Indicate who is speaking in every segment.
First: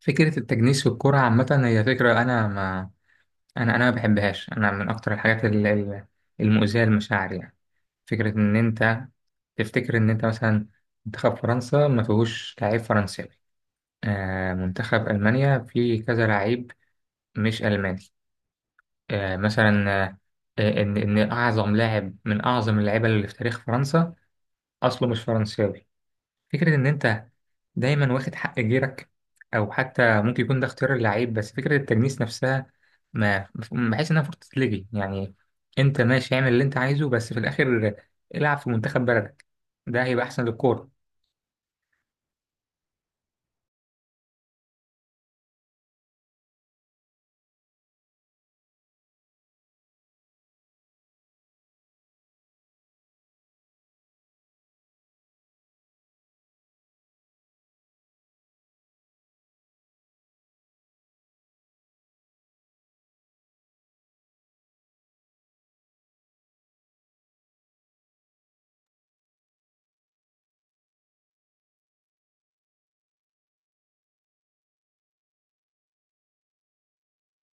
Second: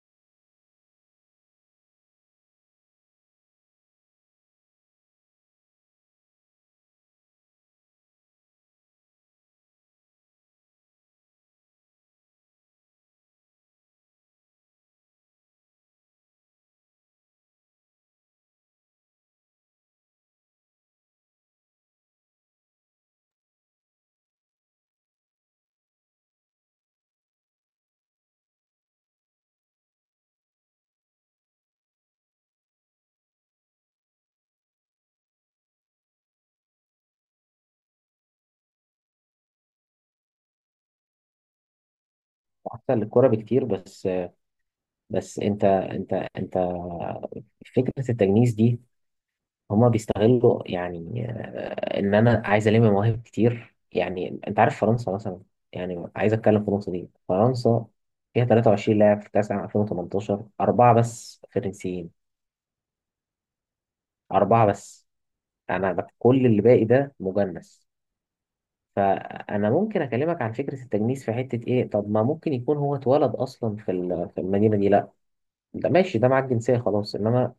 Speaker 1: فكرة التجنيس في الكرة عامة هي فكرة أنا ما بحبهاش. أنا من أكتر الحاجات المؤذية للمشاعر، يعني فكرة إن أنت تفتكر إن أنت مثلا منتخب فرنسا ما فيهوش لعيب فرنساوي، آه منتخب ألمانيا فيه كذا لعيب مش ألماني. آه مثلا، آه إن أعظم لاعب من أعظم اللعيبة اللي في تاريخ فرنسا أصله مش فرنساوي. فكرة إن أنت دايما واخد حق جيرك، أو حتى ممكن يكون ده اختيار اللعيب، بس فكرة التجنيس نفسها ما بحس إنها فرصة تتلغي، يعني أنت ماشي اعمل اللي أنت عايزه، بس في الآخر العب في منتخب بلدك، ده هيبقى أحسن للكورة.
Speaker 2: احسن للكرة بكتير. بس انت فكرة التجنيس دي هما بيستغلوا، يعني، ان انا عايز مواهب كتير. يعني انت عارف فرنسا مثلا، يعني عايز اتكلم في النقطة دي. فرنسا فيها 23 لاعب في كأس العالم 2018، أربعة بس فرنسيين. أربعة بس. كل اللي باقي ده مجنس. فأنا ممكن أكلمك عن فكرة التجنيس في حتة إيه. طب ما ممكن يكون هو اتولد أصلا في المدينة دي. لأ، ده ماشي، ده معاك جنسية خلاص، إنما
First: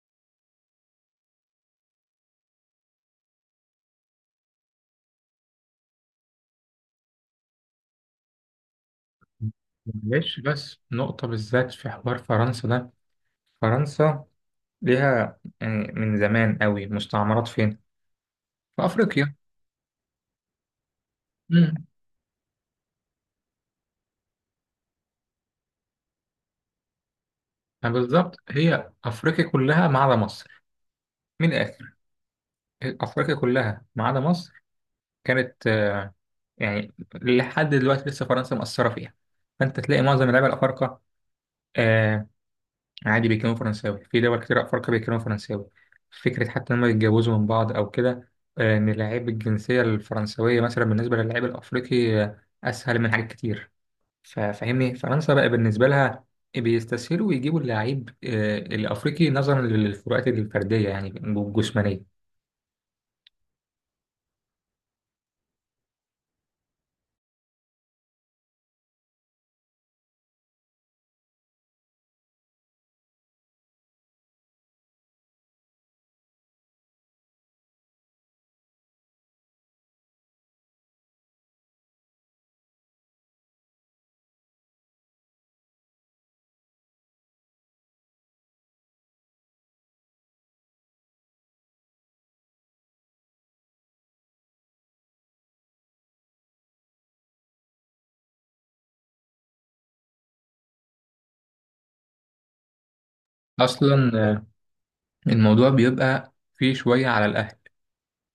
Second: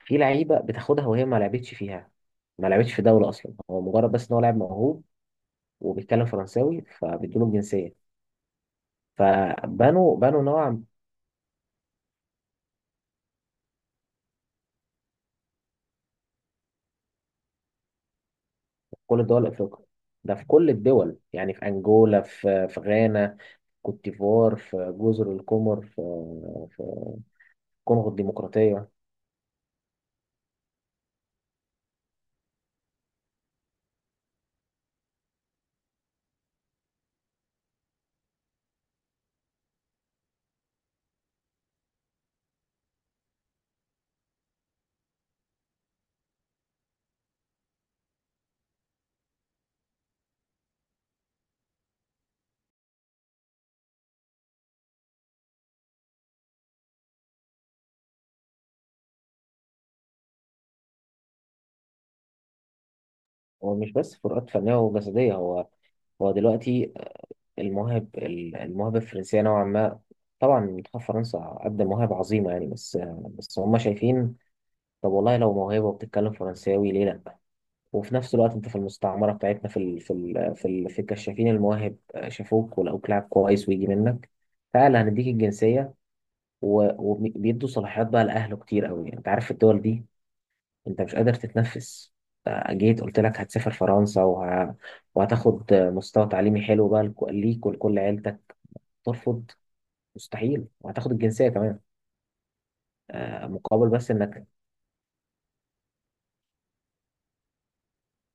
Speaker 2: في لعيبه بتاخدها وهي ما لعبتش فيها، ما لعبتش في دوله اصلا. هو مجرد بس ان هو لاعب موهوب وبيتكلم فرنساوي فبيدوله الجنسيه. فبنوا
Speaker 1: معلش
Speaker 2: بنوا
Speaker 1: بس
Speaker 2: نوعا.
Speaker 1: نقطة بالذات في حوار فرنسا ده، فرنسا ليها يعني من زمان قوي مستعمرات فين؟ في
Speaker 2: في كل
Speaker 1: أفريقيا.
Speaker 2: الدول الافريقيه. ده في كل الدول، يعني في
Speaker 1: امم،
Speaker 2: انجولا، في غانا، كوت ديفوار، في جزر القمر، في الكونغو
Speaker 1: بالظبط،
Speaker 2: الديمقراطيه.
Speaker 1: هي أفريقيا كلها ما عدا مصر. من الآخر، أفريقيا كلها ما عدا مصر كانت يعني لحد دلوقتي لسه فرنسا مأثرة فيها. فأنت تلاقي معظم اللعيبة الأفارقة، آه، عادي بيتكلموا فرنساوي، في دول كتير أفارقة بيتكلموا فرنساوي. فكرة حتى إن هم يتجوزوا من بعض أو كده، إن لعيب الجنسية الفرنسوية مثلا بالنسبة للعيب الأفريقي أسهل من حاجات كتير. فاهمني، فرنسا بقى بالنسبة لها بيستسهلوا يجيبوا اللعيب الأفريقي نظرا للفروقات الفردية يعني الجسمانية.
Speaker 2: هو مش بس فروقات فنيه وجسديه. هو دلوقتي المواهب الفرنسيه نوعا ما. طبعا منتخب فرنسا قدم مواهب عظيمه، يعني. بس هم شايفين، طب والله لو موهبة وبتتكلم فرنساوي، ليه لأ؟ وفي نفس الوقت أنت في المستعمرة بتاعتنا، في الكشافين المواهب، شافوك ولقوك لاعب كويس ويجي منك. تعالى هنديك الجنسية، و... وبيدوا صلاحيات بقى لأهله كتير أوي، يعني. أنت عارف في الدول دي أنت مش قادر تتنفس. جيت قلت لك هتسافر فرنسا وهتاخد مستوى تعليمي حلو بقى ليك ولكل عيلتك. ترفض؟ مستحيل. وهتاخد الجنسية كمان، مقابل بس
Speaker 1: أصلا
Speaker 2: إنك.
Speaker 1: الموضوع بيبقى فيه شوية على الأهل،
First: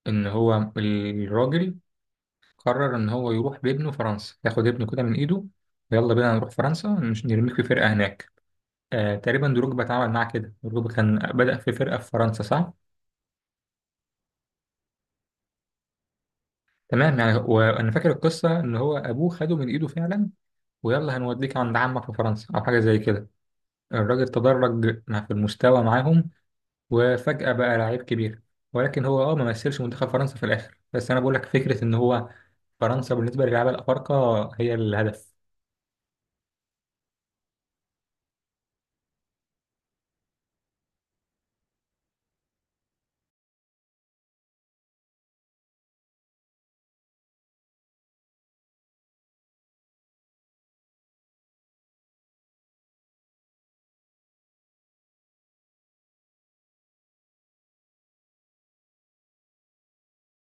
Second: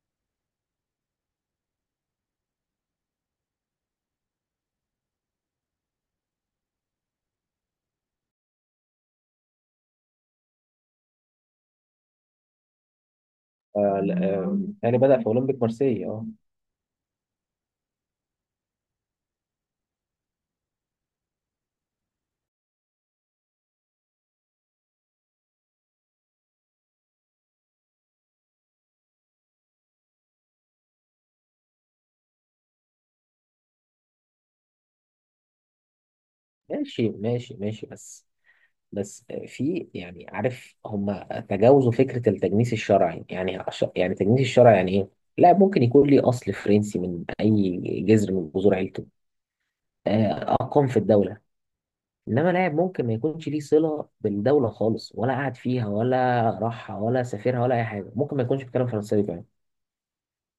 Speaker 1: ان هو الراجل قرر ان هو يروح بابنه فرنسا، ياخد ابنه كده من ايده ويلا بينا نروح فرنسا، مش نرميك في فرقه هناك. آه تقريبا دروجبا اتعامل معاه كده، دروجبا كان بدأ في فرقه في فرنسا صح.
Speaker 2: يعني بدأ في أولمبيك مارسيليا.
Speaker 1: تمام، يعني وانا فاكر القصه ان هو ابوه خده من ايده فعلا، ويلا هنوديك عند عمك في فرنسا او حاجه زي كده. الراجل تدرج في المستوى معاهم، وفجأة بقى لعيب كبير، ولكن هو اه ما مثلش منتخب فرنسا في الاخر. بس انا بقول لك فكره ان هو فرنسا بالنسبه للعيبه الافارقه هي الهدف.
Speaker 2: ماشي ماشي ماشي، بس في، يعني، عارف هم تجاوزوا فكرة التجنيس الشرعي. يعني يعني تجنيس الشرعي يعني ايه؟ لا، ممكن يكون لي اصل فرنسي من اي جذر من جذور عيلته، اقام في الدولة. انما لاعب ممكن ما يكونش ليه صلة بالدولة خالص، ولا قعد فيها، ولا راحها، ولا سافرها، ولا اي حاجة. ممكن ما يكونش بيتكلم فرنساوي كمان،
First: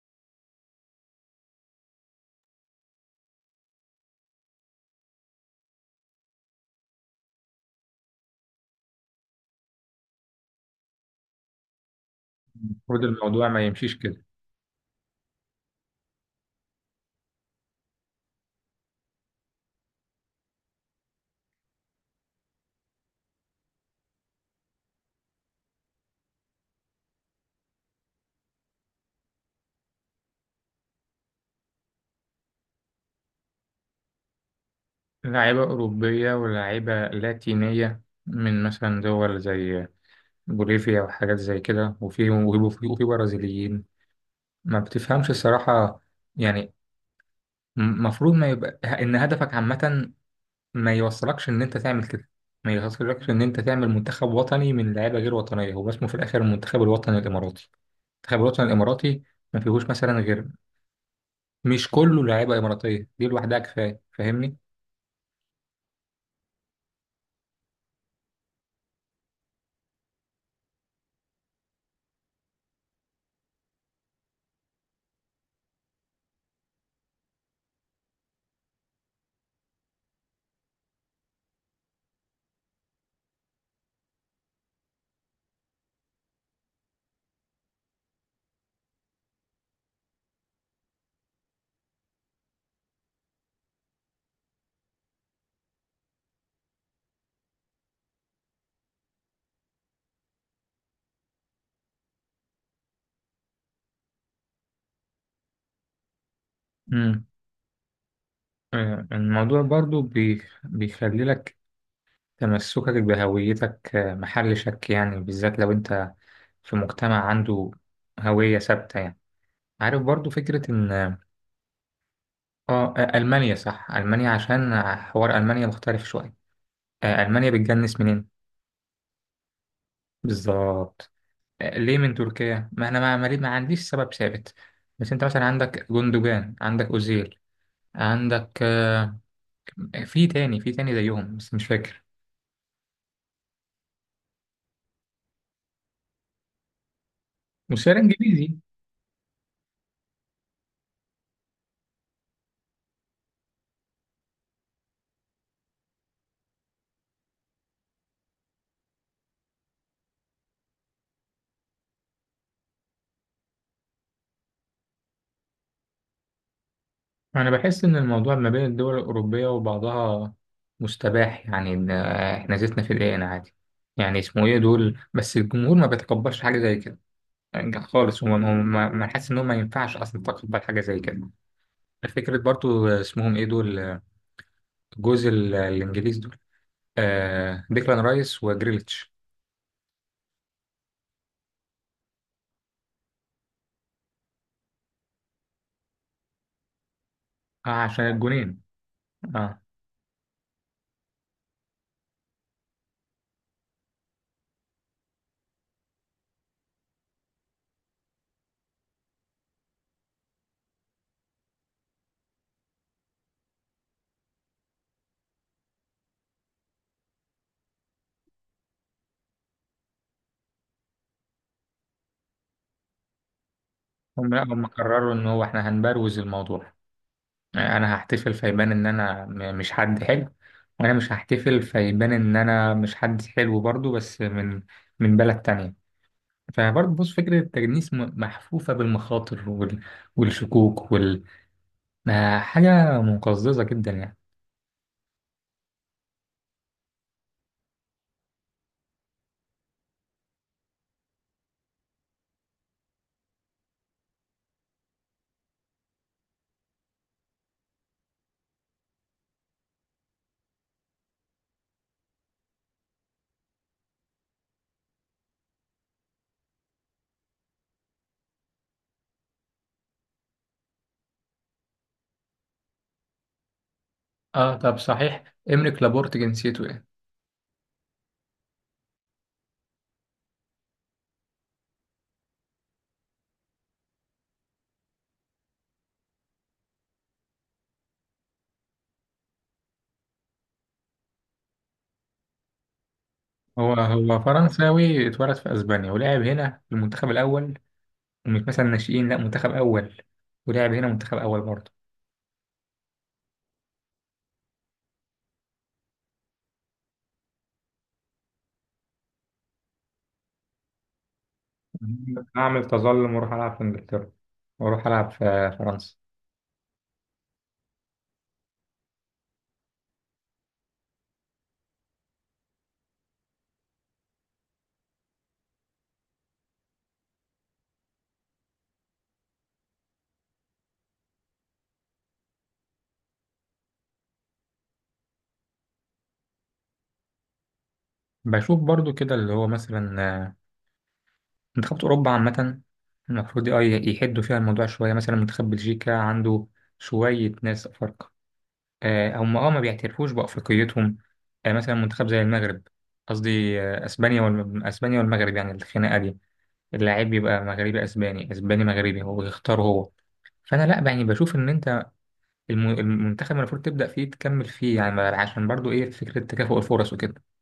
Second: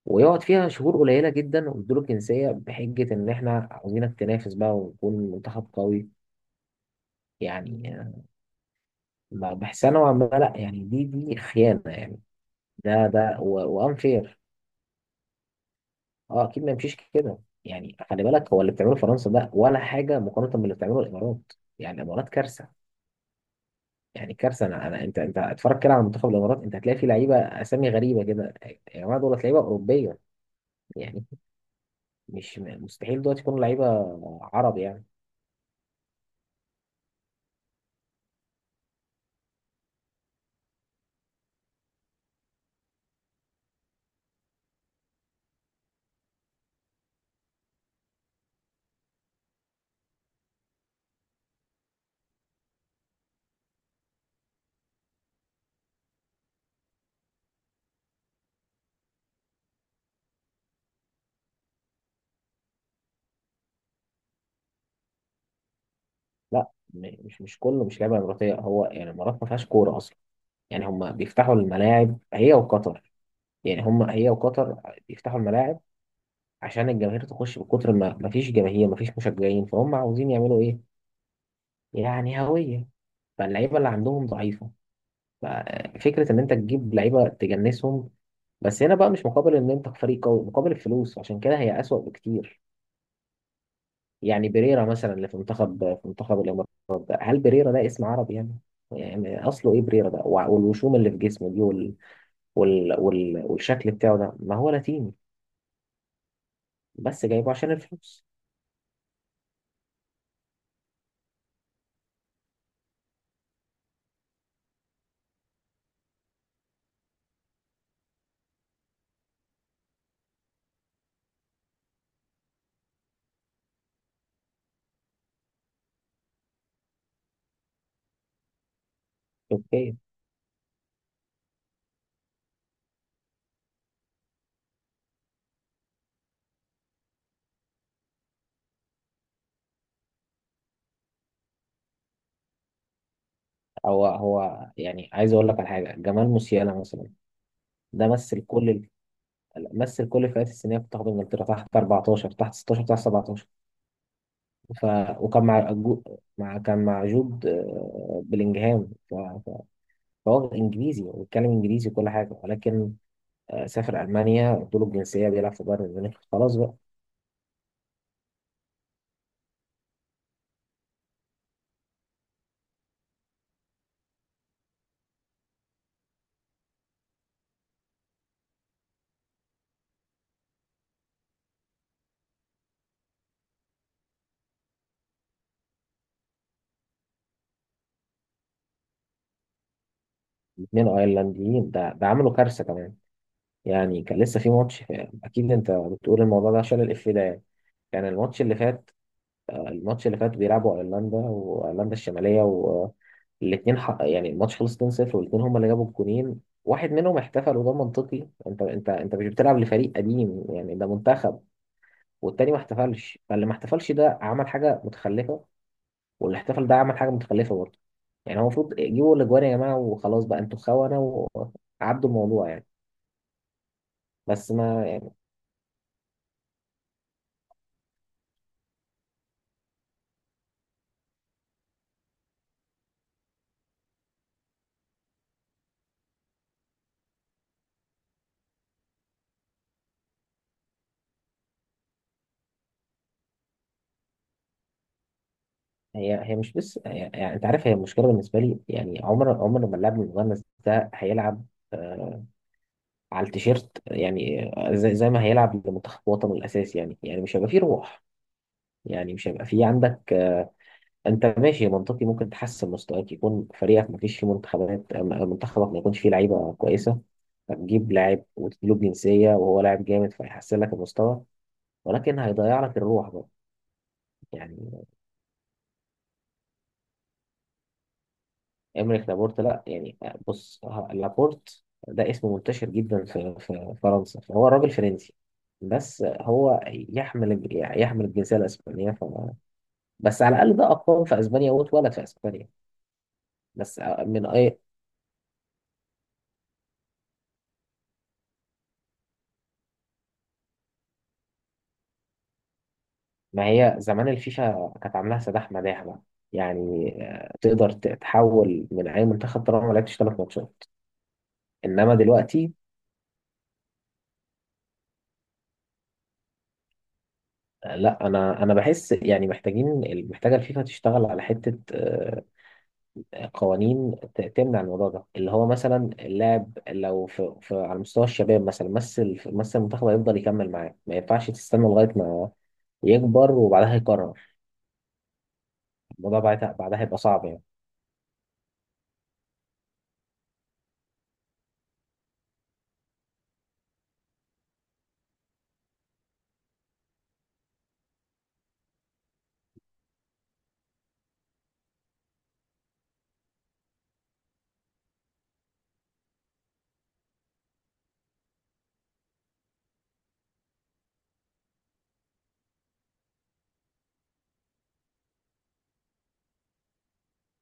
Speaker 2: ويقعد فيها شهور قليلة جدا ويدوله الجنسية بحجة ان احنا عاوزينك تنافس بقى وتكون منتخب قوي. يعني، ما بحسها نوعا ما. لا يعني، دي خيانة، يعني.
Speaker 1: المفروض
Speaker 2: ده
Speaker 1: الموضوع ما يمشيش كده.
Speaker 2: وانفير. اه، اكيد ما يمشيش كده. يعني خلي بالك، هو اللي بتعمله فرنسا ده ولا حاجة مقارنة باللي بتعمله الامارات. يعني الامارات كارثة. يعني كارثة. انا، انت اتفرج كده على منتخب الامارات. انت هتلاقي فيه لعيبة اسامي غريبة كده. يا جماعة، دول لعيبة اوروبية. يعني مش مستحيل دلوقتي يكونوا لعيبة عرب، يعني.
Speaker 1: لعيبة أوروبية ولاعيبة لاتينية من مثلا دول زي بوليفيا وحاجات زي كده، وفي برازيليين. ما بتفهمش الصراحة، يعني المفروض ما يبقى إن هدفك عامة ما يوصلكش إن أنت تعمل كده، ما يوصلكش إن أنت تعمل منتخب وطني من لعيبة غير وطنية. هو اسمه في الآخر المنتخب الوطني الإماراتي، المنتخب الوطني الإماراتي ما فيهوش مثلا غير، مش كله لعيبة إماراتية، دي لوحدها كفاية، فاهمني؟
Speaker 2: لا، مش كله، مش لعيبة اماراتية. هو يعني الامارات ما فيهاش كورة اصلا. يعني هم بيفتحوا الملاعب هي وقطر. يعني هم هي وقطر بيفتحوا الملاعب عشان الجماهير تخش بكتر. ما مفيش جماهير، مفيش مشجعين، فهم عاوزين يعملوا ايه، يعني هوية. فاللعيبة اللي عندهم ضعيفة. ففكرة ان انت تجيب لعيبة تجنسهم، بس هنا بقى مش مقابل ان انت فريق قوي، مقابل الفلوس. عشان كده هي أسوأ بكتير. يعني بيريرا مثلا اللي في منتخب، في منتخب الامارات ده، هل بيريرا ده اسم عربي يعني؟ يعني اصله ايه بريرا ده؟ والوشوم اللي في جسمه دي والشكل بتاعه ده ما هو لاتيني.
Speaker 1: مم.
Speaker 2: بس جايبه عشان الفلوس.
Speaker 1: آه، الموضوع برضو بيخلي لك تمسكك بهويتك محل شك، يعني بالذات لو انت في مجتمع عنده هوية ثابتة، يعني عارف برضو فكرة ان ألمانيا، صح ألمانيا، عشان حوار ألمانيا مختلف شوية. آه، ألمانيا بتجنس منين؟
Speaker 2: اوكي.
Speaker 1: بالظبط، آه، ليه من تركيا؟ ما انا ما, ما ليه- ما عنديش سبب ثابت، بس انت مثلا عندك جندوجان، عندك أوزيل، عندك في تاني زيهم بس مش فاكر.
Speaker 2: هو يعني عايز اقول لك على حاجه. جمال موسيالا مثلا،
Speaker 1: وسعر
Speaker 2: ده
Speaker 1: انجليزي.
Speaker 2: مثل كل الفئات السنيه بتاخد انجلترا، تحت 14، تحت 16، تحت 17. ف... وكان مع جو... مع كان مع جود بلينجهام. فهو انجليزي وبيتكلم انجليزي وكل حاجه، ولكن سافر المانيا، ادوله الجنسيه، بيلعب في بايرن ميونخ. خلاص بقى.
Speaker 1: أنا بحس إن الموضوع ما بين الدول الأوروبية وبعضها مستباح، يعني إن إحنا زيتنا في العين عادي. يعني اسمه إيه دول، بس الجمهور ما بيتقبلش حاجة زي كده يعني خالص، هو ما حاسس إن هو ما ينفعش أصلا تقبل حاجة زي كده. فكرة برضو اسمهم إيه دول، جوز الإنجليز دول، آه ديكلان رايس وجريليتش.
Speaker 2: الاثنين ايرلنديين. ده عملوا كارثه كمان. يعني كان لسه في ماتش، اكيد انت بتقول الموضوع ده عشان الاف ده، يعني.
Speaker 1: آه عشان
Speaker 2: كان الماتش اللي
Speaker 1: الجونين.
Speaker 2: فات،
Speaker 1: آه
Speaker 2: الماتش اللي فات بيلعبوا ايرلندا وايرلندا الشماليه، والاثنين يعني الماتش خلص 2-0. والاثنين هم اللي جابوا الجونين. واحد منهم احتفل، وده منطقي. انت مش بتلعب لفريق قديم، يعني ده منتخب. والتاني ما احتفلش. فاللي ما احتفلش ده عمل حاجه متخلفه، واللي احتفل ده عمل حاجه متخلفه برضه. يعني، هو المفروض جيبوا الاجوان يا جماعه وخلاص، بقى انتوا خونه وعدوا الموضوع، يعني.
Speaker 1: هم لا
Speaker 2: بس
Speaker 1: هم
Speaker 2: ما
Speaker 1: قرروا
Speaker 2: يعني.
Speaker 1: إن هو إحنا هنبروز الموضوع. انا هحتفل فيبان ان انا مش حد حلو، وانا مش هحتفل فيبان ان انا مش حد حلو برضو، بس من من بلد تانية. فبرضه بص، فكرة التجنيس محفوفة بالمخاطر والشكوك وال، ما حاجة مقززة جدا يعني.
Speaker 2: هي مش بس، يعني, انت عارف هي المشكله بالنسبه لي. يعني، عمر ما اللاعب المغمس ده هيلعب آه، على التيشيرت يعني زي ما هيلعب لمنتخب وطنه الاساسي. يعني يعني مش هيبقى فيه روح. يعني مش هيبقى فيه عندك انت ماشي منطقي، ممكن تحسن مستواك، يكون فريقك ما فيش فيه منتخبات، منتخبك ما يكونش فيه لعيبه كويسه، هتجيب لاعب وتديله جنسيه وهو لاعب جامد فيحسن لك المستوى. ولكن هيضيع لك الروح بقى،
Speaker 1: اه طب
Speaker 2: يعني.
Speaker 1: صحيح، إمريك لابورت جنسيته ايه؟
Speaker 2: إمريك لابورت، لا يعني. بص، لابورت ده اسم منتشر جدا في فرنسا، فهو راجل فرنسي. بس هو يحمل يعني يحمل الجنسية الإسبانية. بس على الأقل ده أقام في أسبانيا واتولد في أسبانيا.
Speaker 1: هو
Speaker 2: بس
Speaker 1: هو
Speaker 2: من أي؟
Speaker 1: فرنساوي، اتولد في اسبانيا ولعب هنا في المنتخب الاول. ومش مثلا ناشئين، لا منتخب اول، ولعب هنا منتخب اول برضه.
Speaker 2: ما هي زمان الفيفا كانت عاملاها سداح مداح بقى. يعني تقدر تحول من أي منتخب طالما ما لعبتش 3 ماتشات. إنما دلوقتي
Speaker 1: أعمل تظلم وأروح ألعب في إنجلترا، وأروح ألعب في فرنسا.
Speaker 2: لا. أنا بحس يعني محتاجة الفيفا تشتغل على حتة، قوانين، تمنع الموضوع ده. اللي هو مثلا اللاعب لو في على مستوى الشباب مثلا، مثل المنتخب هيفضل يكمل معاه. ما ينفعش تستنى لغاية ما يكبر وبعدها يقرر. الموضوع بعدها هيبقى صعب، يعني.
Speaker 1: بشوف برضو كده اللي هو مثلا منتخبات أوروبا عامة المفروض اه يحدوا فيها الموضوع شوية. مثلا منتخب بلجيكا عنده شوية ناس أفارقة، هم اه ما بيعترفوش بأفريقيتهم. آه، مثلا منتخب زي المغرب، قصدي أسبانيا والمغرب، يعني الخناقة دي، اللاعب بيبقى مغربي أسباني أسباني مغربي، هو بيختار هو. فأنا لأ، يعني بشوف إن المنتخب المفروض تبدأ فيه تكمل فيه، يعني عشان برضو ايه فكرة تكافؤ الفرص وكده.